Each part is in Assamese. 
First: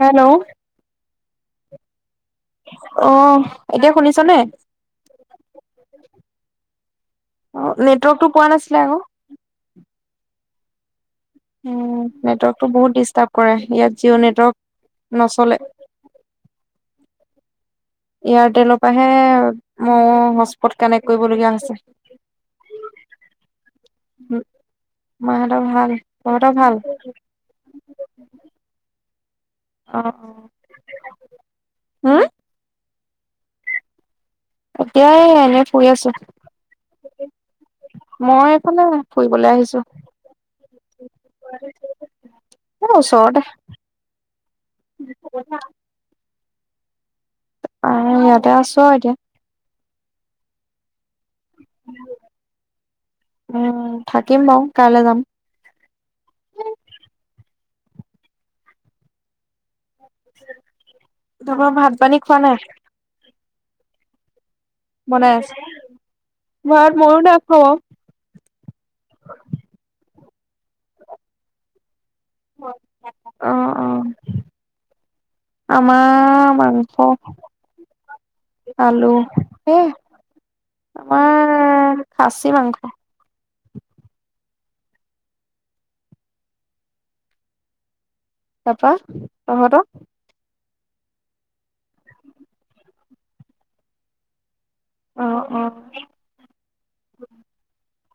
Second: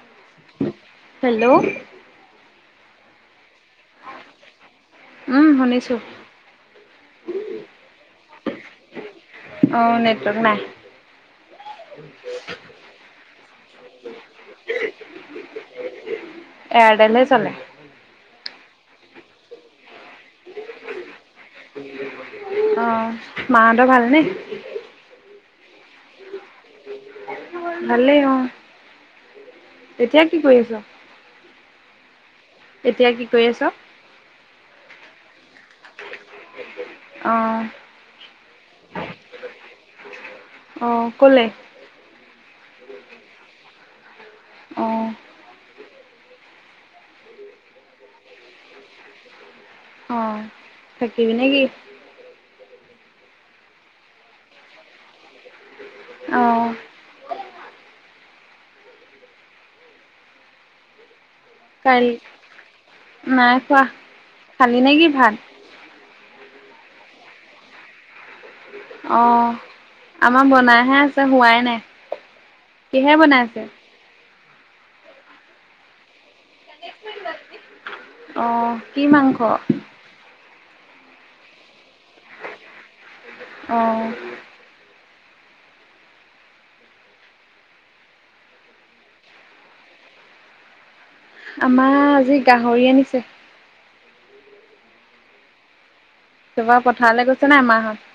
হেল্ল' হেল্ল' অহ এতিয়া শুনিছা নে উম শুনিছো অ নেটৱৰ্কটো পোৱা নাছিলে আকৌ অ নেটৱৰ্ক নাই নেটৱৰ্কটো বহুত ডিষ্টাৰ্ব কৰে ইয়াত জিঅ' নেটৱৰ্ক নচলে এয়াৰটেলহে চলে এয়াৰটেলৰ পৰাহে মইও হচ পত কানেক্ট কৰিবলগীয়া অ হৈছে মাহঁতৰ ভালনে উ মাঁহতৰ ভাল তহঁতৰ ভাল ভালেই অ এতিয়া কি কৰি আছা হু এতিয়া কি কৰি আছো এতিয়াই এ এনে শুই আছো অ মই এইফালে ফুৰিবলৈ আহিছো অ কলে অ ওচৰতে অ পইচা অহ ইয়াতে আছো আও এতিয়া অ থাকিবি নে কি উ থাকিম বাও কাইলে যাম অ' তাপা ভাত কাইলৈ পানী খোৱা নাই? নাই খোৱা। খালি নে কি বনাই ভাত আছে, ভাত ময়ো নাই খোৱা বা। অ' আমাৰ বনাইহে আছে হোৱাই নাই। কিহে বনাইছে? অ', অ'। আমাৰ মাংস। অ কি আলু মাংস সেয়াই। আমাৰ খাচী মাংস। অ' তাপা তহঁতৰ? আমাৰ আজি গাহৰি আনিছে। অ' অ' এইবাৰ পথাৰলে গৈছে নাই মাহঁত?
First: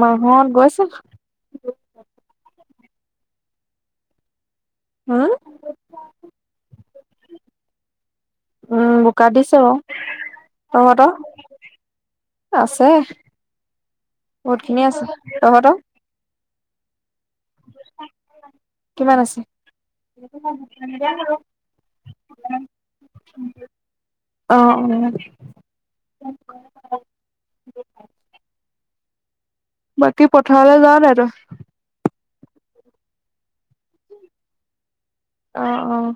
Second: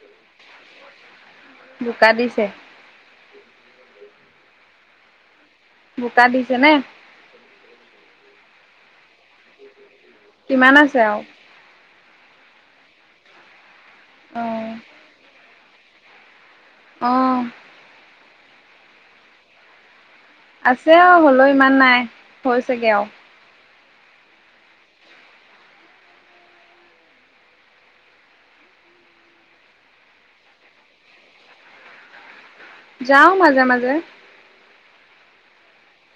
মাহঁত গৈছে। বোকা দিছে? [unintelligible] বোকা দিছে নে? উম, বোকা দিছে বাৰু, কিমান আছে তহঁতৰ? আৰু আছে, অ বহুতখিনি আছে তহঁতৰ? অ' কিমান আছে? আছে আউ হ'লেও ইমান নাই, হৈছেগে আউ। অ' অ' বাকী পথাৰলে যাৱ নাই তই? যাওঁ মাজে মাজে। অ'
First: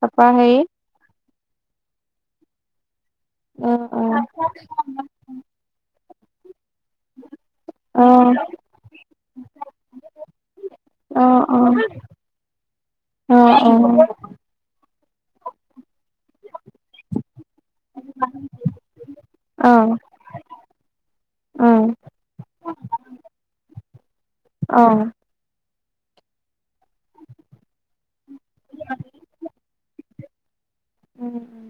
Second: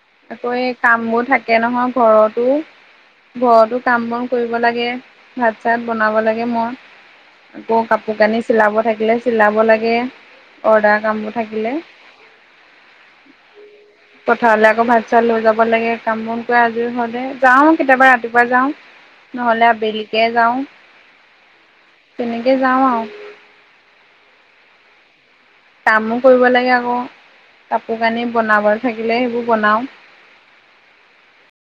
তাৰপা আকৌ হেৰি এই কামবোৰ থাকে নহয় ঘৰতো। ঘৰতো উম, উম, কাম-বন কৰিব লাগে, ভাত চাত বনাব লাগে মই। আকৌ কাপোৰ অ', কানি চিলাব থাকিলে চিলাব লাগে। অৰ্ডাৰ কামবোৰ থাকিলে অ' অ', অ' পথাৰলে আকৌ ভাত চাত লৈ যাব লাগে, কাম বন কৰি আজৰি হওঁতে, যাওঁ কেতিয়াবা ৰাতিপুৱা যাওঁ। নহ'লে অ', আবেলিকে অ', যাওঁ তেনেকে যাওঁ আউ। অ' কামো কৰিব লাগে আকৌ, কাপোৰ কানি বনাব থাকিলে সেইবোৰ বনাওঁ। উম।